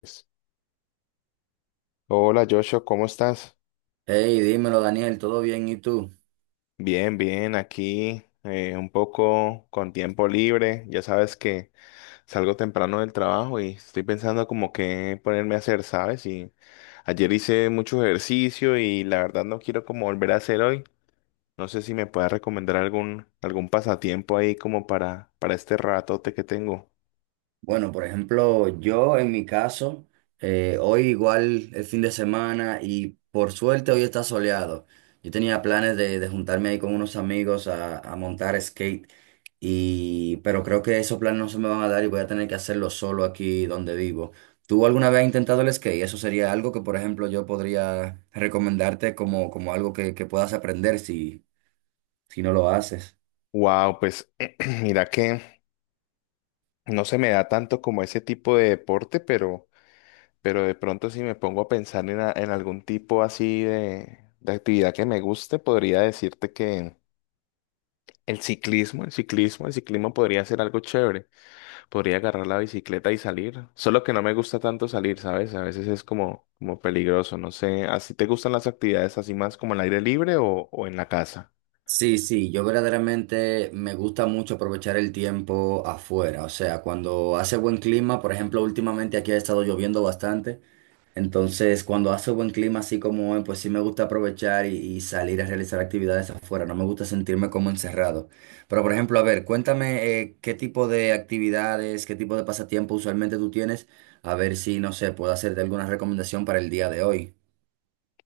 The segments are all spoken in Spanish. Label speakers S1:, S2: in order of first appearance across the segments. S1: Pues, hola Joshua, ¿cómo estás?
S2: Hey, dímelo Daniel, ¿todo bien? ¿Y tú?
S1: Bien, bien, aquí un poco con tiempo libre. Ya sabes que salgo temprano del trabajo y estoy pensando como qué ponerme a hacer, ¿sabes? Y ayer hice mucho ejercicio y la verdad no quiero como volver a hacer hoy. No sé si me puedas recomendar algún pasatiempo ahí como para este ratote que tengo.
S2: Bueno, por ejemplo, yo en mi caso, hoy igual el fin de semana y por suerte hoy está soleado. Yo tenía planes de juntarme ahí con unos amigos a montar skate, y pero creo que esos planes no se me van a dar y voy a tener que hacerlo solo aquí donde vivo. ¿Tú alguna vez has intentado el skate? Eso sería algo que, por ejemplo, yo podría recomendarte como, como algo que puedas aprender si no lo haces.
S1: Wow, pues mira que no se me da tanto como ese tipo de deporte, pero... Pero de pronto si me pongo a pensar en algún tipo así de actividad que me guste, podría decirte que el ciclismo podría ser algo chévere. Podría agarrar la bicicleta y salir. Solo que no me gusta tanto salir, ¿sabes? A veces es como peligroso, no sé. ¿Así te gustan las actividades así más como al aire libre o en la casa?
S2: Sí, sí, yo verdaderamente me gusta mucho aprovechar el tiempo afuera, o sea, cuando hace buen clima, por ejemplo, últimamente aquí ha estado lloviendo bastante, entonces cuando hace buen clima así como hoy, pues sí me gusta aprovechar y salir a realizar actividades afuera, no me gusta sentirme como encerrado. Pero, por ejemplo, a ver, cuéntame qué tipo de actividades, qué tipo de pasatiempo usualmente tú tienes, a ver si, no sé, puedo hacerte alguna recomendación para el día de hoy.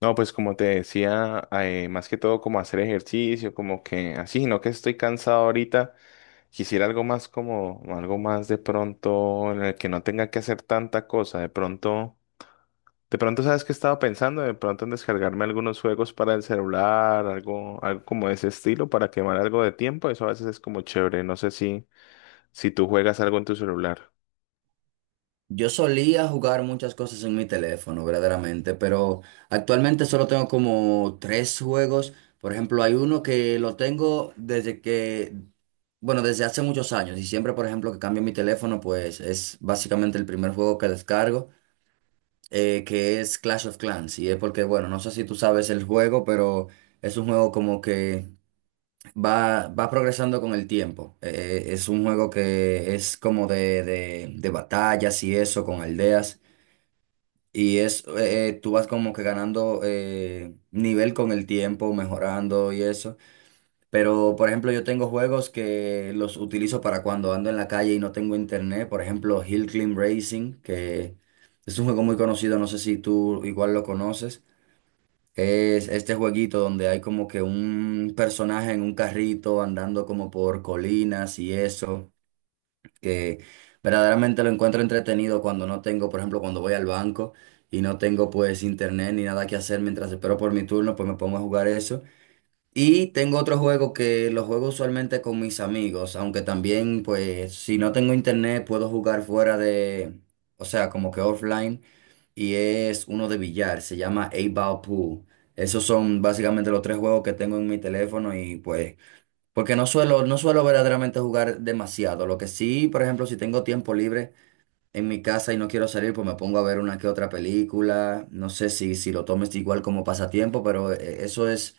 S1: No, pues como te decía, más que todo como hacer ejercicio, como que así, no que estoy cansado ahorita. Quisiera algo más como, algo más de pronto en el que no tenga que hacer tanta cosa. De pronto, ¿sabes qué estaba pensando? De pronto en descargarme algunos juegos para el celular, algo como de ese estilo para quemar algo de tiempo. Eso a veces es como chévere. No sé si tú juegas algo en tu celular.
S2: Yo solía jugar muchas cosas en mi teléfono, verdaderamente, pero actualmente solo tengo como tres juegos. Por ejemplo, hay uno que lo tengo desde que, bueno, desde hace muchos años y siempre, por ejemplo, que cambio mi teléfono, pues es básicamente el primer juego que descargo, que es Clash of Clans. Y es porque, bueno, no sé si tú sabes el juego, pero es un juego como que va progresando con el tiempo. Es un juego que es como de, de batallas y eso, con aldeas. Y es, tú vas como que ganando nivel con el tiempo, mejorando y eso. Pero, por ejemplo, yo tengo juegos que los utilizo para cuando ando en la calle y no tengo internet. Por ejemplo, Hill Climb Racing, que es un juego muy conocido, no sé si tú igual lo conoces. Es este jueguito donde hay como que un personaje en un carrito andando como por colinas y eso que verdaderamente lo encuentro entretenido cuando no tengo, por ejemplo, cuando voy al banco y no tengo pues internet ni nada que hacer mientras espero por mi turno, pues me pongo a jugar eso. Y tengo otro juego que lo juego usualmente con mis amigos, aunque también pues si no tengo internet puedo jugar fuera de, o sea, como que offline y es uno de billar, se llama eight Ball Pool. Esos son básicamente los tres juegos que tengo en mi teléfono y pues porque no suelo verdaderamente jugar demasiado. Lo que sí, por ejemplo, si tengo tiempo libre en mi casa y no quiero salir, pues me pongo a ver una que otra película. No sé si, si lo tomes igual como pasatiempo, pero eso es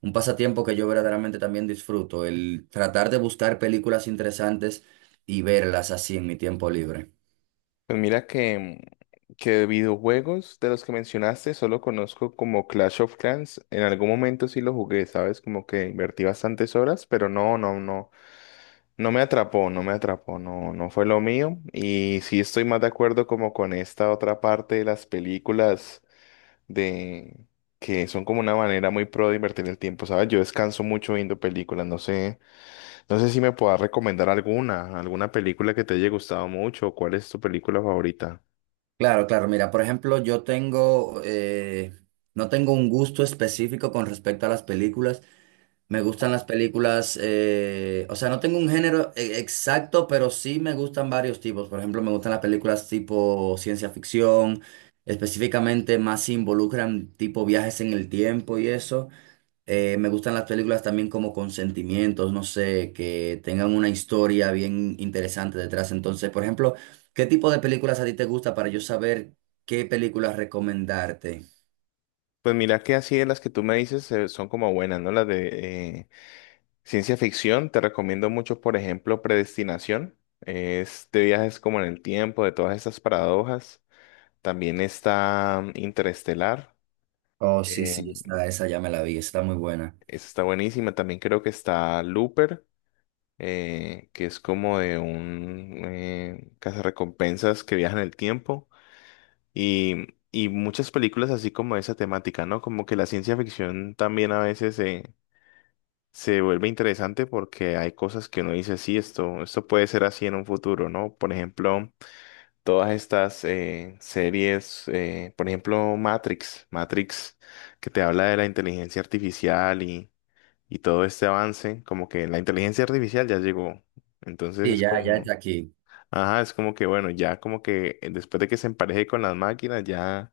S2: un pasatiempo que yo verdaderamente también disfruto, el tratar de buscar películas interesantes y verlas así en mi tiempo libre.
S1: Pues mira que de videojuegos de los que mencionaste solo conozco como Clash of Clans. En algún momento sí lo jugué, ¿sabes? Como que invertí bastantes horas, pero no. No me atrapó, no fue lo mío. Y sí estoy más de acuerdo como con esta otra parte de las películas de que son como una manera muy pro de invertir el tiempo, ¿sabes? Yo descanso mucho viendo películas, no sé, no sé si me puedas recomendar alguna película que te haya gustado mucho, o cuál es tu película favorita.
S2: Claro, claro. Mira, por ejemplo, yo tengo, no tengo un gusto específico con respecto a las películas. Me gustan las películas, o sea, no tengo un género exacto, pero sí me gustan varios tipos. Por ejemplo, me gustan las películas tipo ciencia ficción, específicamente más si involucran tipo viajes en el tiempo y eso. Me gustan las películas también como con sentimientos, no sé, que tengan una historia bien interesante detrás. Entonces, por ejemplo, ¿qué tipo de películas a ti te gusta para yo saber qué películas recomendarte?
S1: Pues mira que así de las que tú me dices son como buenas, ¿no? Las de eh, ciencia ficción, te recomiendo mucho, por ejemplo, Predestinación. Este viaje es como en el tiempo, de todas esas paradojas. También está Interestelar.
S2: Oh, sí, sí,
S1: eh,
S2: esa ya me la vi, está muy buena.
S1: Esa está buenísima. También creo que está Looper, que es como de un cazarrecompensas que viaja en el tiempo. Y muchas películas así como esa temática, ¿no? Como que la ciencia ficción también a veces se vuelve interesante porque hay cosas que uno dice, sí, esto puede ser así en un futuro, ¿no? Por ejemplo. Todas estas series, por ejemplo, Matrix, que te habla de la inteligencia artificial y todo este avance, como que la inteligencia artificial ya llegó. Entonces
S2: Sí,
S1: es
S2: ya, ya
S1: como,
S2: está aquí.
S1: ajá, es como que bueno, ya como que después de que se empareje con las máquinas, ya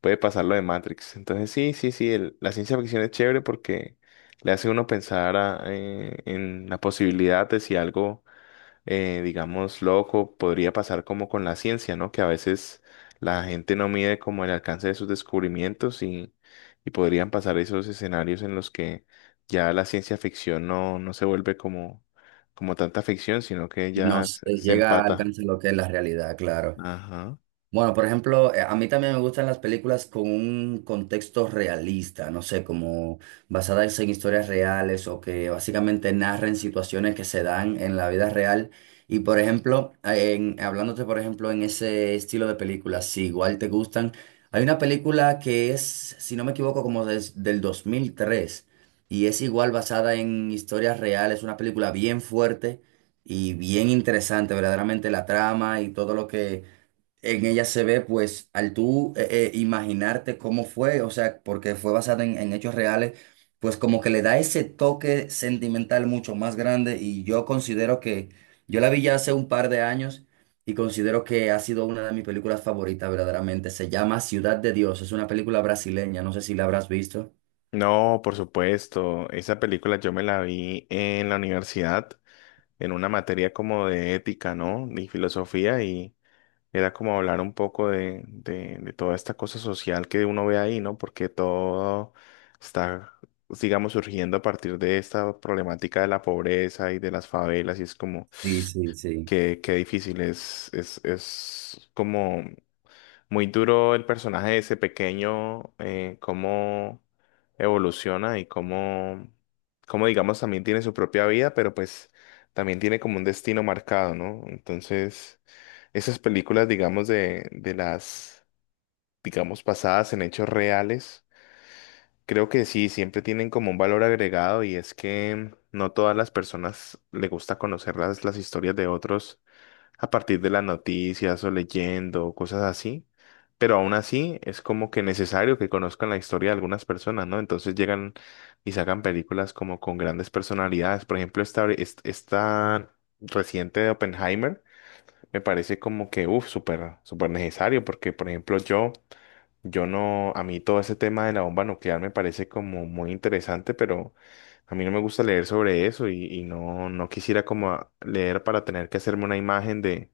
S1: puede pasar lo de Matrix. Entonces sí, la ciencia ficción es chévere porque le hace uno pensar en la posibilidad de si algo digamos, loco, podría pasar como con la ciencia, ¿no? Que a veces la gente no mide como el alcance de sus descubrimientos y podrían pasar esos escenarios en los que ya la ciencia ficción no se vuelve como, como tanta ficción, sino que ya
S2: Nos
S1: se
S2: llega,
S1: empata.
S2: alcanza lo que es la realidad, claro.
S1: Ajá.
S2: Bueno, por ejemplo, a mí también me gustan las películas con un contexto realista, no sé, como basadas en historias reales o que básicamente narren situaciones que se dan en la vida real. Y por ejemplo, hablándote por ejemplo en ese estilo de películas, si igual te gustan, hay una película que es, si no me equivoco, como del 2003 y es igual basada en historias reales, una película bien fuerte y bien interesante, verdaderamente la trama y todo lo que en ella se ve, pues, al tú imaginarte cómo fue, o sea, porque fue basada en hechos reales, pues como que le da ese toque sentimental mucho más grande y yo considero que, yo la vi ya hace un par de años y considero que ha sido una de mis películas favoritas verdaderamente. Se llama Ciudad de Dios, es una película brasileña, no sé si la habrás visto.
S1: No, por supuesto, esa película yo me la vi en la universidad, en una materia como de ética, ¿no? Y filosofía y... era como hablar un poco de toda esta cosa social que uno ve ahí, ¿no? Porque todo está, digamos, surgiendo a partir de esta problemática de la pobreza y de las favelas, y es como
S2: Sí, sí, sí.
S1: que, qué difícil, es como muy duro el personaje de ese pequeño, cómo evoluciona y cómo, digamos, también tiene su propia vida, pero pues también tiene como un destino marcado, ¿no? Entonces, esas películas, digamos, digamos, basadas en hechos reales, creo que sí, siempre tienen como un valor agregado y es que no todas las personas le gusta conocer las historias de otros a partir de las noticias o leyendo, o cosas así. Pero aún así es como que necesario que conozcan la historia de algunas personas, ¿no? Entonces llegan y sacan películas como con grandes personalidades. Por ejemplo, esta reciente de Oppenheimer me parece como que, uff, súper, súper necesario porque, por ejemplo, yo no, a mí todo ese tema de la bomba nuclear me parece como muy interesante, pero a mí no me gusta leer sobre eso y no quisiera como leer para tener que hacerme una imagen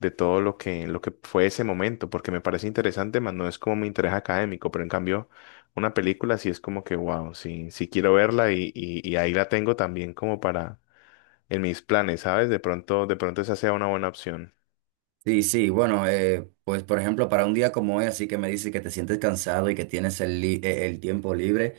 S1: de todo lo que fue ese momento, porque me parece interesante, más no es como mi interés académico, pero en cambio, una película sí es como que, wow, sí, sí quiero verla y ahí la tengo también como para, en mis planes, ¿sabes? De pronto esa sea una buena opción.
S2: Sí, sí, bueno, pues por ejemplo, para un día como hoy, así que me dice que te sientes cansado y que tienes el, el tiempo libre.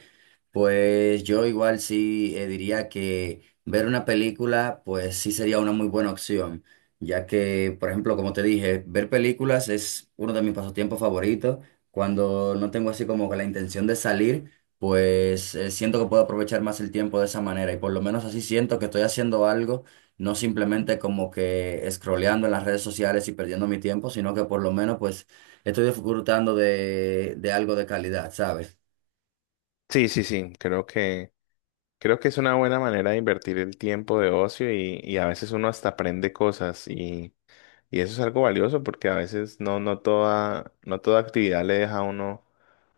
S2: Pues yo igual sí diría que ver una película, pues sí sería una muy buena opción, ya que, por ejemplo, como te dije, ver películas es uno de mis pasatiempos favoritos. Cuando no tengo así como que la intención de salir, pues siento que puedo aprovechar más el tiempo de esa manera y por lo menos así siento que estoy haciendo algo, no simplemente como que scrolleando en las redes sociales y perdiendo mi tiempo, sino que por lo menos pues estoy disfrutando de algo de calidad, ¿sabes?
S1: Sí, sí, sí, creo que es una buena manera de invertir el tiempo de ocio y a veces uno hasta aprende cosas y eso es algo valioso porque a veces no toda actividad le deja a uno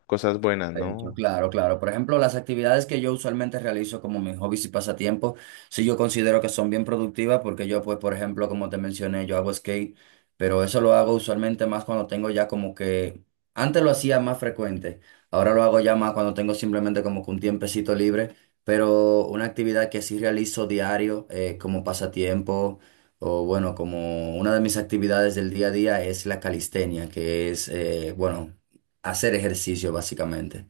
S1: cosas buenas,
S2: De hecho,
S1: ¿no?
S2: claro, claro. Por ejemplo, las actividades que yo usualmente realizo como mis hobbies y pasatiempos, sí yo considero que son bien productivas porque yo, pues, por ejemplo, como te mencioné, yo hago skate, pero eso lo hago usualmente más cuando tengo ya como que, antes lo hacía más frecuente, ahora lo hago ya más cuando tengo simplemente como que un tiempecito libre, pero una actividad que sí realizo diario como pasatiempo o bueno, como una de mis actividades del día a día es la calistenia, que es, bueno, hacer ejercicio básicamente.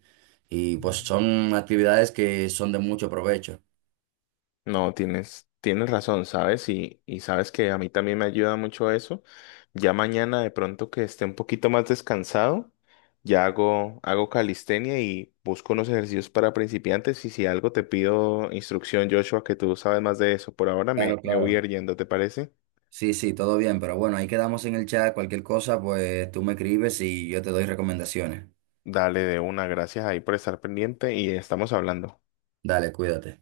S2: Y pues son actividades que son de mucho provecho.
S1: No, tienes razón, ¿sabes? Y sabes que a mí también me ayuda mucho eso. Ya mañana de pronto que esté un poquito más descansado, ya hago calistenia y busco unos ejercicios para principiantes y si algo te pido instrucción, Joshua, que tú sabes más de eso. Por ahora
S2: Claro,
S1: me voy a
S2: claro.
S1: ir yendo, ¿te parece?
S2: Sí, sí, todo bien, pero bueno, ahí quedamos en el chat. Cualquier cosa, pues tú me escribes y yo te doy recomendaciones.
S1: Dale de una, gracias ahí por estar pendiente y estamos hablando.
S2: Dale, cuídate.